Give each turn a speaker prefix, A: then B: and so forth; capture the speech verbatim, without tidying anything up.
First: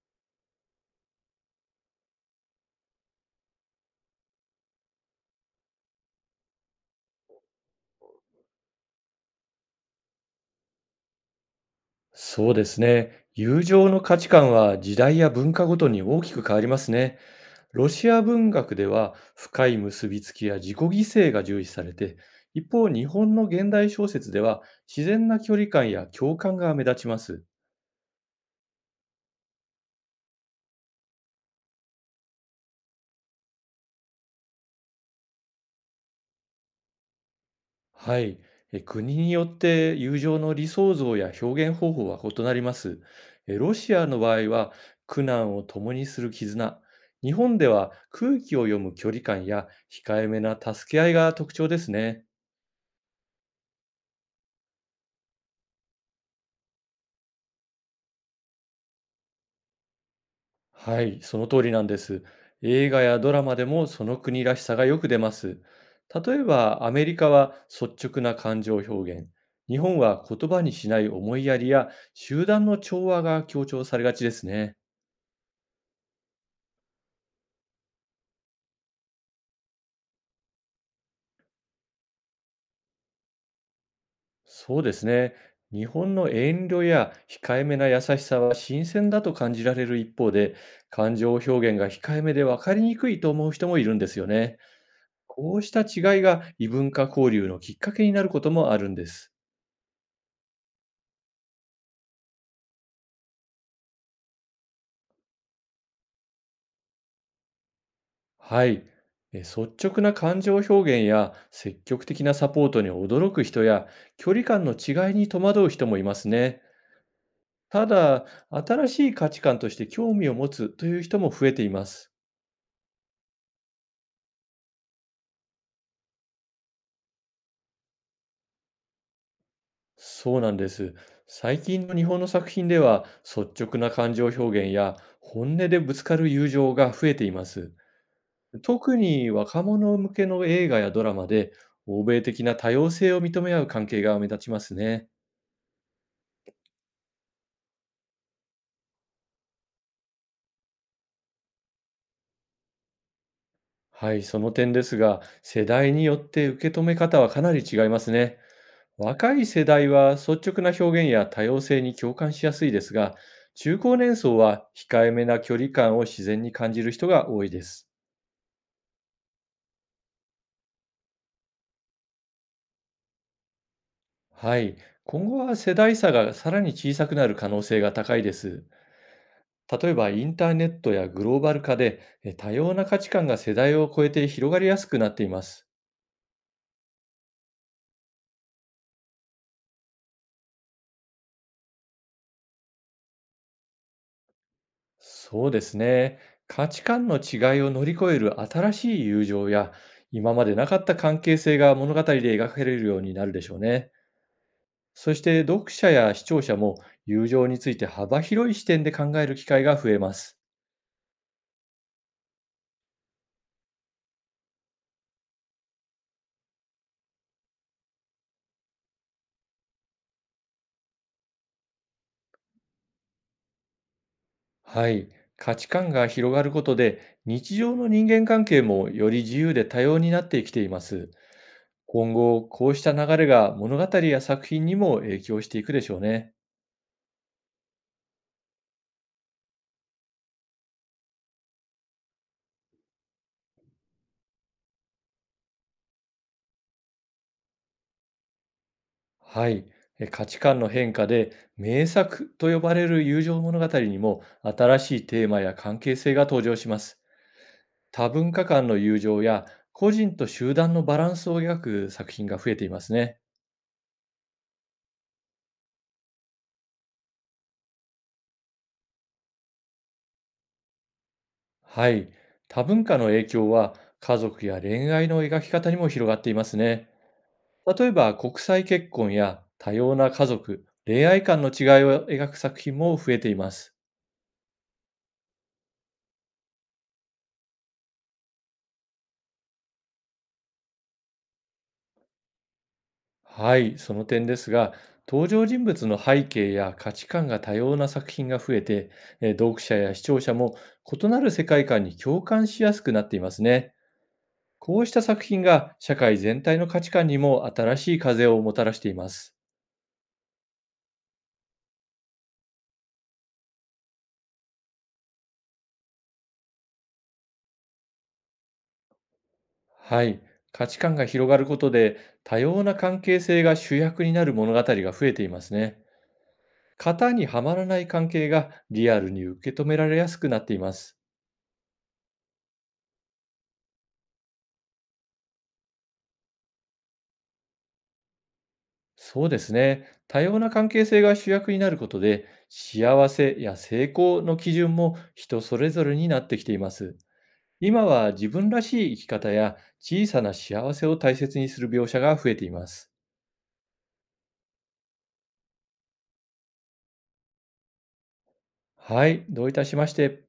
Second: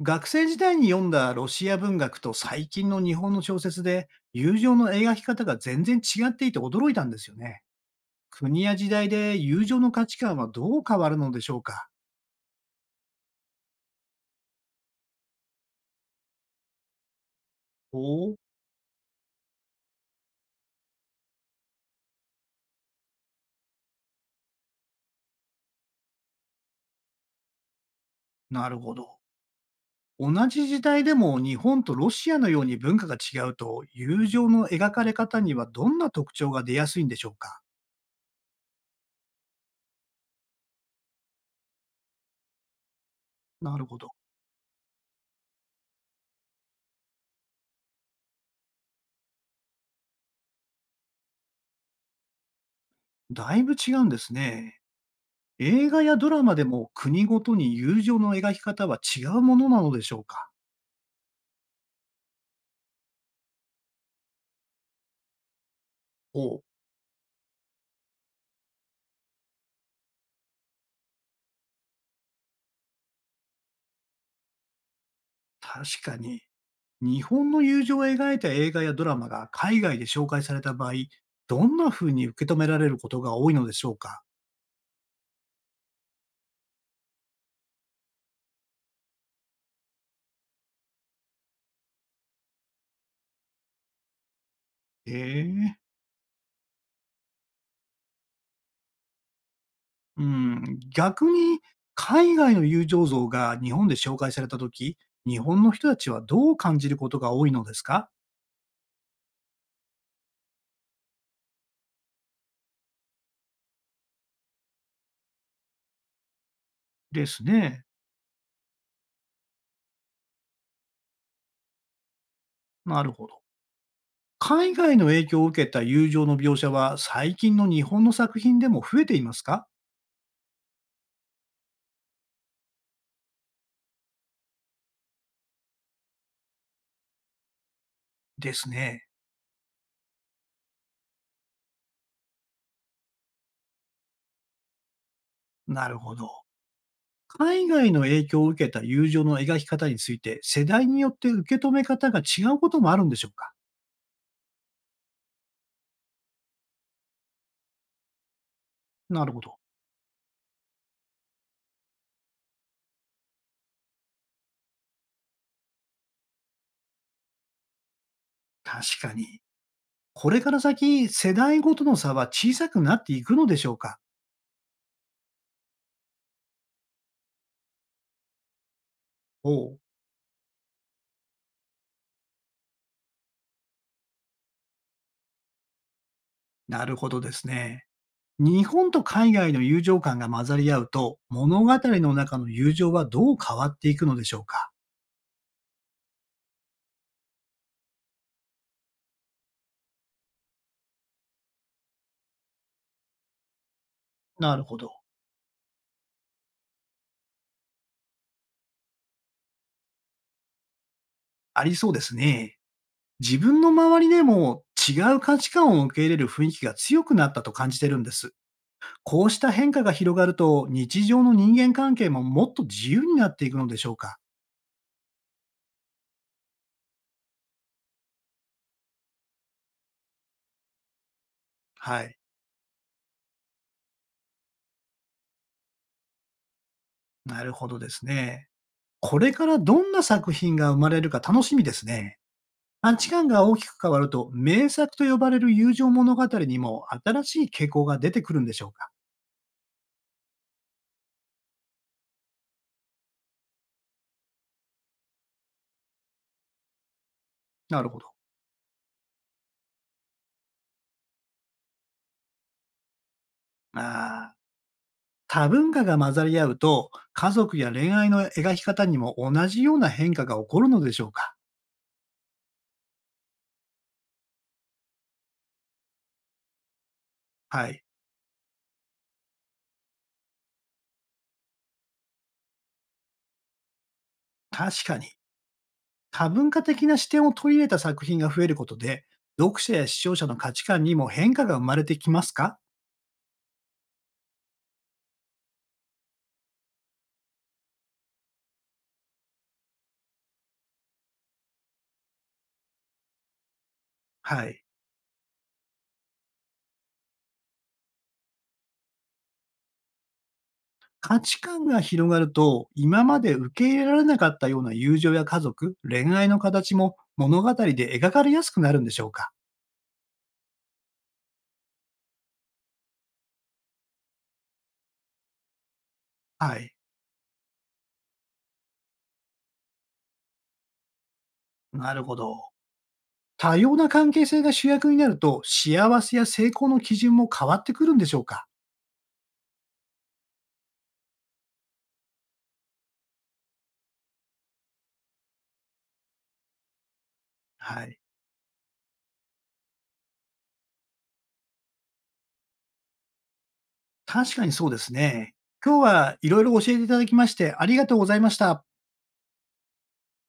A: 学生時代に読んだロシア文学と最近の日本の小説で友情の描き方が全然違っていて驚いたんですよね。国や時代で友情の価値観はどう変わるのでしょうか？
B: そうですね。友情の価値観は時代や文化ごとに大きく変わりますね。ロ
A: お
B: シア
A: お、
B: 文学では深い結びつきや自己犠牲が重視されて、一方、日本の現代小説では自然な距離感や共感が目立ちます。
A: なるほど。同じ時代でも日本とロシアのように文化が違うと友情の描かれ方にはどんな特徴が出やすいんでしょうか？
B: はい。え国によって友情の理想像や表現方法は異なります。えロ
A: なる
B: シ
A: ほ
B: ア
A: ど。
B: の場合は苦難を共にする絆。日本では空気を読む距離感や控えめな助け合いが特徴ですね。
A: だいぶ違うんですね。映画やドラマでも国ごとに友情の描き方は違うものなのでしょうか？
B: はい、その通りなんです。映画やドラマでもその国らしさがよく出ます。
A: お
B: 例え
A: う。
B: ば、アメリカは率直な感情表現、日本は言葉にしない思いやりや集団の調和が強調されがちですね。
A: 確かに、日本の友情を描いた映画やドラマが海外で紹介された場合、どんな風に受け止められることが多いのでしょうか？
B: そうですね。日本の遠慮や控えめな優しさは新鮮だと感じられる一方で、感情表現が控えめで分かりにくいと思う人もいるんですよね。こうし
A: ええ、
B: た違いが異文化交流のきっかけになることもあるんです。
A: うん。逆に、海外の友情像が日本で紹介されたとき、日本の人たちはどう感じることが多いのですか？
B: はい。えー率直な感情表現や積極的なサポートに驚く人や、距離感の違いに戸惑う人もいますね。
A: ですね。
B: ただ、新しい価値観として興味を持つという人も増えています。
A: なるほど。海外の影響を受けた友情の描写は最近の日本の作品でも増えていますか？
B: そうなんです。最近の日本の作品では、率直な感情表現や本音でぶつかる友情が増えています。
A: です
B: 特
A: ね。
B: に若者向けの映画やドラマで、欧米的な多様性を認め合う関係が目立ちますね。
A: なるほど。海外の影響を受けた友情の描き方について、世代によって受け止め方が違うこともあるんでしょうか？
B: はい、その点ですが、世代によって受け止め方はかなり違いますね。
A: なる
B: 若
A: ほ
B: い
A: ど。
B: 世代は率直な表現や多様性に共感しやすいですが、中高年層は控えめな距離感を自然に感じる人が多いです。
A: 確かに。これから先、世代ごとの差は小さくなっていくのでしょうか？
B: はい、今後は世代差がさらに小さくなる可能性が高いです。
A: おお、
B: 例えばインターネットやグローバル化で、え多様な価値観が世代を超えて広がりやすくなっています。
A: なるほどですね。日本と海外の友情感が混ざり合うと、物語の中の友情はどう変わっていくのでしょうか？
B: そうですね。価値観の違いを乗り越える新しい友情や、今までなかった関係性が物語で描かれるようになるでしょうね。
A: なるほど。
B: そして読者や視聴者も、友情について幅広い視点で考える機会が増えます。
A: ありそうですね。自分の周りでも違う価値観を受け入れる雰囲気が強くなったと感じてるんです。こうした変化が広がると、日常の人間関係ももっと自由になっていくのでしょうか？
B: はい。価値観が広がることで、日常の人間関係もより自由で多様になってきています。
A: は
B: 今
A: い、
B: 後、こうした流れが物語や作品にも影響していくでしょうね。
A: なるほどですね。これからどんな作品が生まれるか楽しみですね。価値観が大きく変わると、名作と呼ばれる友情物語にも新しい傾向が出てくるんでしょうか？
B: はい。え価値観の変化で、名作と呼ばれる友情物語にも新しいテーマや関係性が登場します。
A: なるほど。
B: 多文化間の友情や、個人と集団のバランスを描く作品が増えていますね。
A: ああ、多文化が混ざり合うと、家族や恋愛の描き方にも同じような変化が起こるのでしょうか？
B: はい。多文化の影響は家族や恋愛の描き方にも広がっていますね。
A: はい、
B: 例えば国際結婚や多様な家族、恋愛観の違いを描く作品も増えています。
A: 確かに。多文化的な視点を取り入れた作品が増えることで、読者や視聴者の価値観にも変化が生まれてきますか？
B: はい、その点ですが、登場人物の背景や価値観が多様な作品が増えて、えー読者や視聴者も異なる世界観に共感しやすくなっていますね。
A: はい。
B: こうした作品が社会全体の価値観にも新しい風をもたらしています。
A: 価値観が広がると、今まで受け入れられなかったような友情や家族、恋愛の形も物語で描かれやすくなるんでしょうか？
B: はい、価値観が広がることで、多様な関係性が主役になる物語が増えていますね。
A: はい。
B: 型にはまらない関係がリアルに受け止められやすくなっています。
A: なるほど。多様な関係性が主役になると、幸せや成功の基準も変わってくるんでしょうか？
B: そうですね。多様な関係性が主役になることで、幸せや成功の基準も人それぞれになってきています。
A: は
B: 今
A: い。
B: は自分らしい生き方や小さな幸せを大切にする描写が増えています。
A: 確かにそうですね。今日はいろいろ教えていただきまして、ありがとうございました。
B: はい、どういたしまして。